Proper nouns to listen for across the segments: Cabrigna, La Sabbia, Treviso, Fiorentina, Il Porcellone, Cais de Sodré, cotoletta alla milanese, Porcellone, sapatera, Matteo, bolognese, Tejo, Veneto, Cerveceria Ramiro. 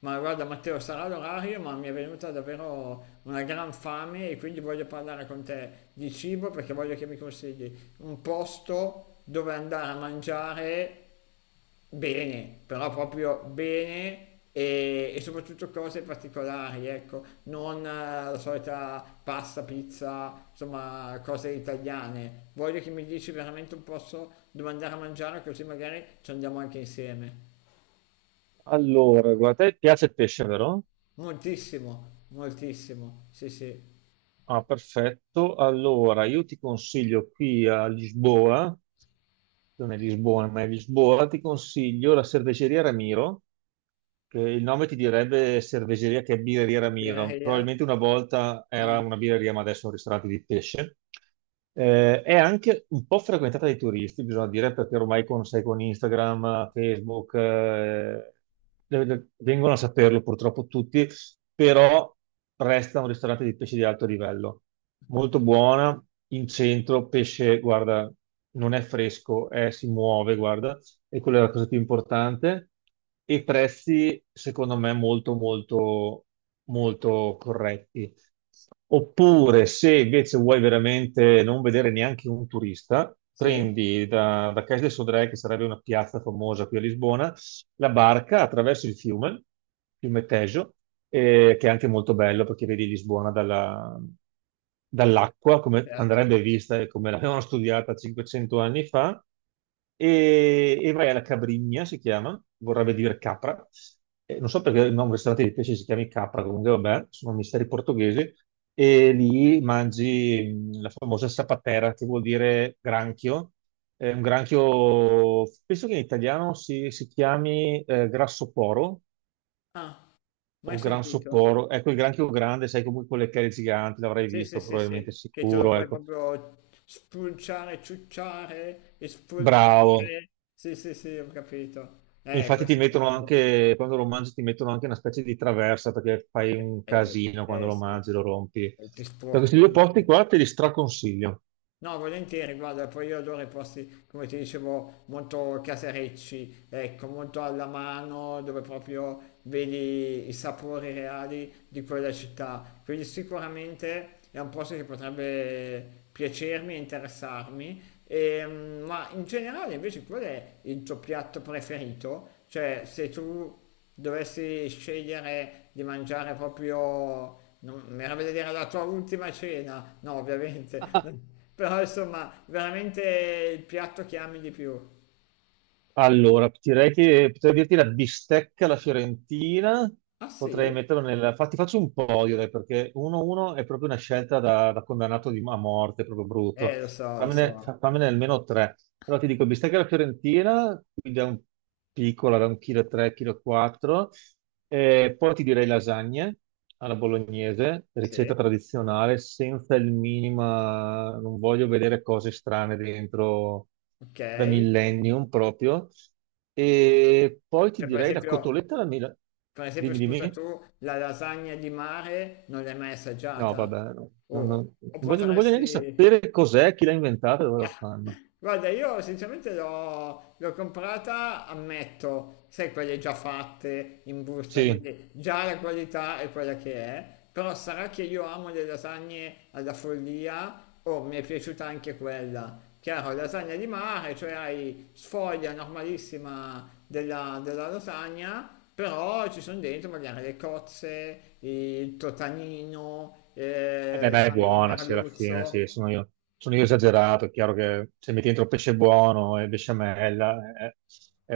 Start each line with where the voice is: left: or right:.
left: Ma guarda Matteo, sarà l'orario, ma mi è venuta davvero una gran fame e quindi voglio parlare con te di cibo perché voglio che mi consigli un posto dove andare a mangiare bene, però proprio bene e soprattutto cose particolari, ecco, non la solita pasta, pizza, insomma, cose italiane. Voglio che mi dici veramente un posto dove andare a mangiare così magari ci andiamo anche insieme.
right: Allora, guarda, te piace il pesce, vero?
left: Moltissimo, moltissimo. Sì, sì.
right: Ah, perfetto. Allora, io ti consiglio qui a Lisboa, non è Lisbona, ma è Lisboa, ti consiglio la cerveceria Ramiro. Il nome ti direbbe Cerveseria che è Birreria Ramiro.
left: Birreria?
right: Probabilmente una volta era
left: Ah,
right: una birreria, ma adesso è un ristorante di pesce. È anche un po' frequentata dai turisti, bisogna dire, perché ormai sai, con Instagram, Facebook, vengono a saperlo purtroppo tutti, però resta un ristorante di pesce di alto livello. Molto buona, in centro, pesce, guarda, non è fresco, si muove, guarda, e quella è la cosa più importante, e prezzi secondo me molto molto molto corretti. Oppure se invece vuoi veramente non vedere neanche un turista,
left: sì,
right: prendi da Cais de Sodré, che sarebbe una piazza famosa qui a Lisbona, la barca attraverso il fiume, fiume Tejo, che è anche molto bello perché vedi Lisbona dall'acqua, come
left: certo.
right: andrebbe vista e come l'avevano studiata 500 anni fa, e vai alla Cabrigna, si chiama, vorrebbe dire capra. Non so perché il nome ristorante di pesce si chiami capra, comunque vabbè, sono misteri portoghesi, e lì mangi la famosa sapatera, che vuol dire granchio, è un granchio, penso che in italiano si chiami grassoporo
left: Ah, mai
right: o
left: sentito.
right: gransoporo. Ecco, il granchio grande, sai comunque quelle chele giganti, l'avrai
left: Sì, sì,
right: visto
left: sì, sì.
right: probabilmente
left: Che te lo
right: sicuro,
left: puoi
right: ecco.
left: proprio spulciare, ciucciare,
right: Bravo.
left: espolpare. Sì, sì, sì, ho capito.
right: Infatti ti
left: Queste cose.
right: mettono anche, quando lo mangi ti mettono anche una specie di traversa perché fai un
left: Beh, sì,
right: casino quando lo
left: sì.
right: mangi, lo rompi.
left: E ti
right: Da
left: sporchi
right: questi due
left: tutto.
right: posti qua te li straconsiglio.
left: No, volentieri, guarda, poi io adoro i posti, come ti dicevo, molto caserecci, ecco, molto alla mano, dove proprio vedi i sapori reali di quella città. Quindi sicuramente è un posto che potrebbe piacermi e interessarmi. Ma in generale invece qual è il tuo piatto preferito? Cioè se tu dovessi scegliere di mangiare proprio, non, mi verrebbe da dire la tua ultima cena, no ovviamente, però insomma veramente il piatto che ami di più.
right: Allora, direi che potrei dirti la bistecca alla Fiorentina,
left: Ah
right: potrei
left: sì?
right: metterlo ti faccio un podio, dai, perché 1-1 è proprio una scelta da condannato a morte, proprio brutto.
left: Lo
right: Fammene,
left: so,
right: fammene almeno tre. Allora ti dico bistecca alla Fiorentina, quindi da un chilo e tre, chilo e quattro. Poi ti direi lasagne alla bolognese,
left: sì,
right: ricetta tradizionale, senza il minima, non voglio vedere cose strane dentro
left: ok.
right: da millennium proprio. E poi ti
left: Cioè
right: direi la cotoletta alla mila.
left: per esempio
right: Dimmi,
left: scusa tu,
right: dimmi.
left: la lasagna di mare non l'hai mai
right: No,
left: assaggiata?
right: vabbè, no, no, no.
left: O,
right: Non
left: o
right: voglio, non voglio neanche
left: potresti...
right: sapere cos'è, chi l'ha inventata e dove la fanno.
left: Guarda, io sinceramente l'ho comprata, ammetto, sai, quelle già fatte in busta,
right: Sì.
left: quindi già la qualità è quella che è, però sarà che io amo le lasagne alla follia, o mi è piaciuta anche quella. Chiaro, lasagna di mare, cioè hai sfoglia normalissima della lasagna, però ci sono dentro magari le cozze, il totanino,
right: Eh beh, ma è
left: sai, il
right: buona, sì, alla fine,
left: merluzzo.
right: sì, sono io, esagerato, è chiaro che se metti dentro pesce buono e besciamella è,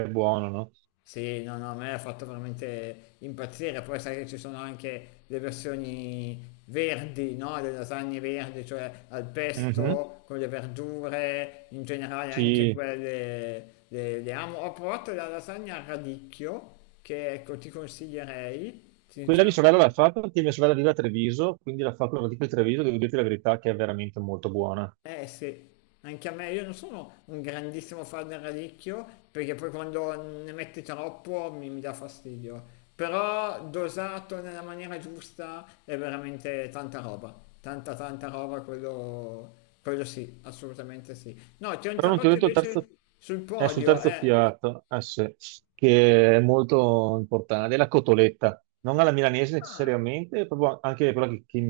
right: è buono, no?
left: Sì, no, no, a me ha fatto veramente impazzire. Poi sai che ci sono anche le versioni verdi, no? Le lasagne verdi, cioè al
right: Mhm.
left: pesto, con le verdure, in generale anche
right: Sì.
left: quelle le amo. Ho provato la lasagna a radicchio, che ecco ti consiglierei.
right: Quella di sorella
left: Sinceramente
right: la fa perché mia sorella vive a Treviso, quindi la fa con la di Treviso, devo dirti la verità che è veramente molto buona.
left: eh sì, anche a me, io non sono un grandissimo fan del radicchio, perché poi quando ne metti troppo mi dà fastidio. Però dosato nella maniera giusta è veramente tanta roba, tanta tanta roba, quello sì, assolutamente sì. No, ti ho
right: Però non ti ho
left: interrotto
right: detto il terzo,
left: invece sul
right: è sul
left: podio,
right: terzo
left: eh.
right: piatto, eh sì, che è molto importante, è la cotoletta, non alla milanese
left: Ah,
right: necessariamente, proprio anche quella che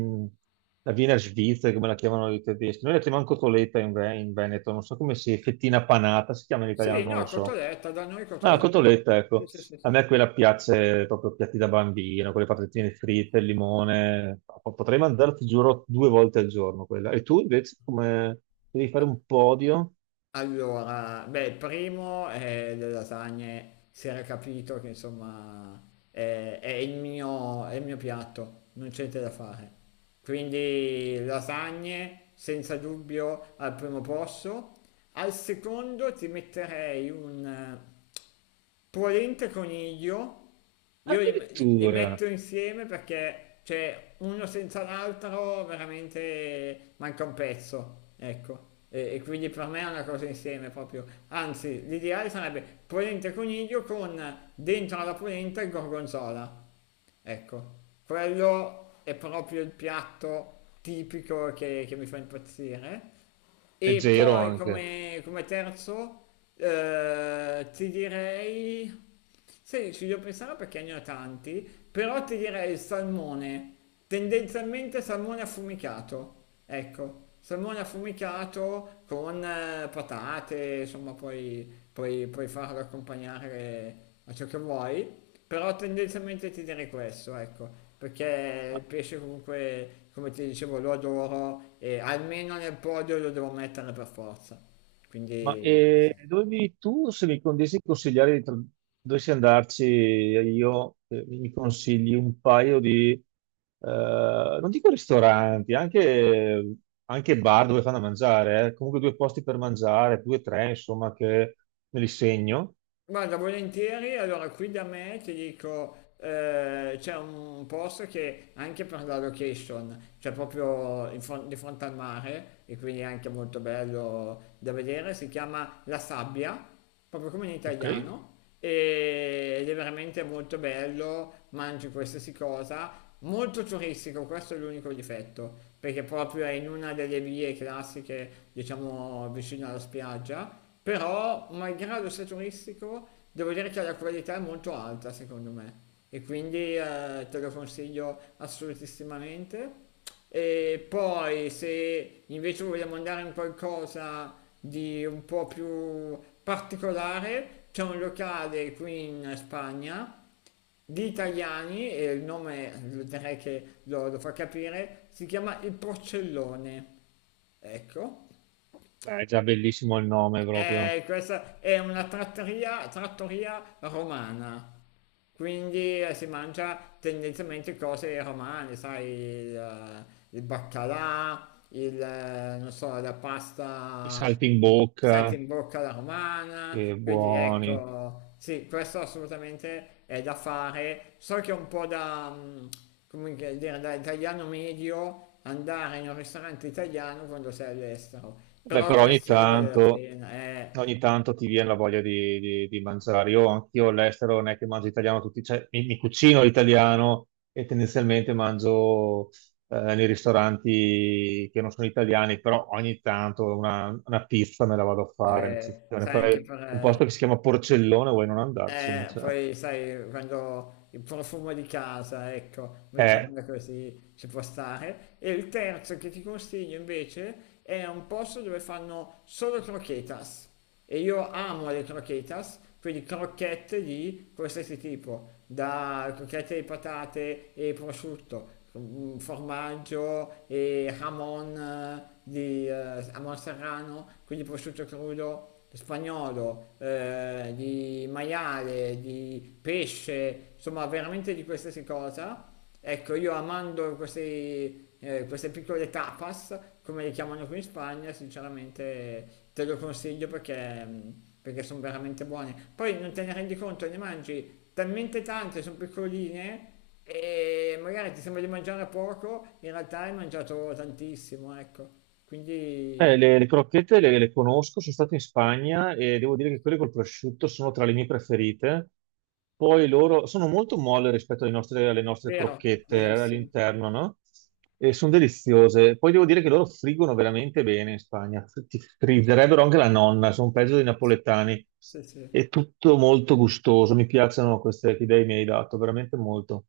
right: la viene a Svizzera, come la chiamano i tedeschi. Noi la chiamiamo cotoletta in Veneto, non so come si, fettina panata, si chiama in italiano,
left: sì,
right: non
left: no,
right: lo so.
left: cotoletta, da noi
right: Ah, la
left: cotoletta.
right: cotoletta,
left: Sì,
right: ecco,
left: sì, sì,
right: a
left: sì.
right: me quella piace proprio piatti da bambino, quelle patatine fritte, il limone, no, potrei mangiare, ti giuro, due volte al giorno quella. E tu invece come devi fare un podio?
left: Allora, beh, il primo è le lasagne, si era capito che insomma è il mio, è il mio piatto, non c'è niente da fare, quindi lasagne senza dubbio al primo posto. Al secondo ti metterei un polente coniglio. Io li
right: Addirittura,
left: metto insieme perché cioè, uno senza l'altro veramente manca un pezzo, ecco. E quindi per me è una cosa insieme proprio. Anzi, l'ideale sarebbe polente coniglio con dentro alla polenta il gorgonzola. Ecco, quello è proprio il piatto tipico che mi fa impazzire. E sì.
right: leggero
left: Poi
right: anche.
left: come, come terzo ti direi... Sì, ci devo pensare perché ne ho tanti, però ti direi il salmone, tendenzialmente salmone affumicato. Ecco, salmone affumicato con patate, insomma, poi puoi farlo accompagnare a ciò che vuoi, però tendenzialmente ti direi questo, ecco, perché il
right: Ma,
left: pesce comunque, come ti dicevo, lo adoro e almeno nel podio lo devo mettere per forza. Quindi sì.
right: Dove vivi tu? Se mi condissi consigliare dovessi andarci io, mi consigli un paio di, non dico ristoranti, anche bar dove fanno a mangiare, eh. Comunque due posti per mangiare, due o tre, insomma, che me li segno.
left: Guarda, volentieri, allora qui da me ti dico, c'è un posto che anche per la location, cioè proprio in di fronte al mare, e quindi è anche molto bello da vedere, si chiama La Sabbia, proprio come in
right: Ok?
left: italiano, ed è veramente molto bello, mangi qualsiasi cosa, molto turistico, questo è l'unico difetto, perché proprio è in una delle vie classiche, diciamo, vicino alla spiaggia, però malgrado sia turistico, devo dire che la qualità è molto alta secondo me e quindi te lo consiglio assolutissimamente. E poi se invece vogliamo andare in qualcosa di un po' più particolare, c'è un locale qui in Spagna di italiani, e il nome direi che lo fa capire, si chiama Il Porcellone. Ecco,
right: Beh, è già bellissimo il nome proprio.
left: questa è una trattoria, trattoria romana, quindi si mangia tendenzialmente cose romane, sai, il baccalà, non so, la
right: I
left: pasta
right: salti in bocca,
left: salti in bocca alla romana,
right: che
left: quindi
right: buoni.
left: ecco, sì, questo assolutamente è da fare. So che è un po' da, come che dire, da italiano medio andare in un ristorante italiano quando sei all'estero, però
right: Beh,
left: devo
right: però ogni
left: questo ne vale la
right: tanto.
left: immaginare. Pena,
right: Ogni tanto ti viene la voglia di mangiare. Io anch'io all'estero non è che mangio italiano tutti, cioè, mi cucino l'italiano e tendenzialmente mangio nei ristoranti che non sono italiani, però ogni tanto una pizza me la vado a fare. In eccezione.
left: sai, anche
right: Poi
left: per...
right: un posto che si chiama Porcellone, vuoi non andarci? Cioè,
left: Poi sai, quando il profumo di casa, ecco,
right: è
left: mettiamola così, ci può stare. E il terzo che ti consiglio invece è un posto dove fanno solo croquetas. E io amo le croquetas, quindi crocchette di qualsiasi tipo, da crocchette di patate e prosciutto, formaggio e hamon di hamon serrano, quindi prosciutto crudo spagnolo, di maiale, di pesce, insomma veramente di qualsiasi cosa. Ecco, io amando questi, queste piccole tapas, come le chiamano qui in Spagna, sinceramente te lo consiglio perché, perché sono veramente buone. Poi non te ne rendi conto, ne mangi talmente tante, sono piccoline e magari ti sembra di mangiare poco, in realtà hai mangiato tantissimo, ecco.
right: Eh,
left: Quindi,
right: le, le crocchette le conosco, sono stato in Spagna e devo dire che quelle col prosciutto sono tra le mie preferite. Poi loro sono molto molle rispetto alle nostre
left: vero,
right: crocchette
left: verissimo.
right: all'interno, no? E sono deliziose. Poi devo dire che loro friggono veramente bene in Spagna. Ti frigerebbero anche la nonna, sono peggio dei napoletani.
left: Sì,
right: È
left: sì.
right: tutto molto gustoso, mi piacciono queste che idee mi hai dato, veramente molto.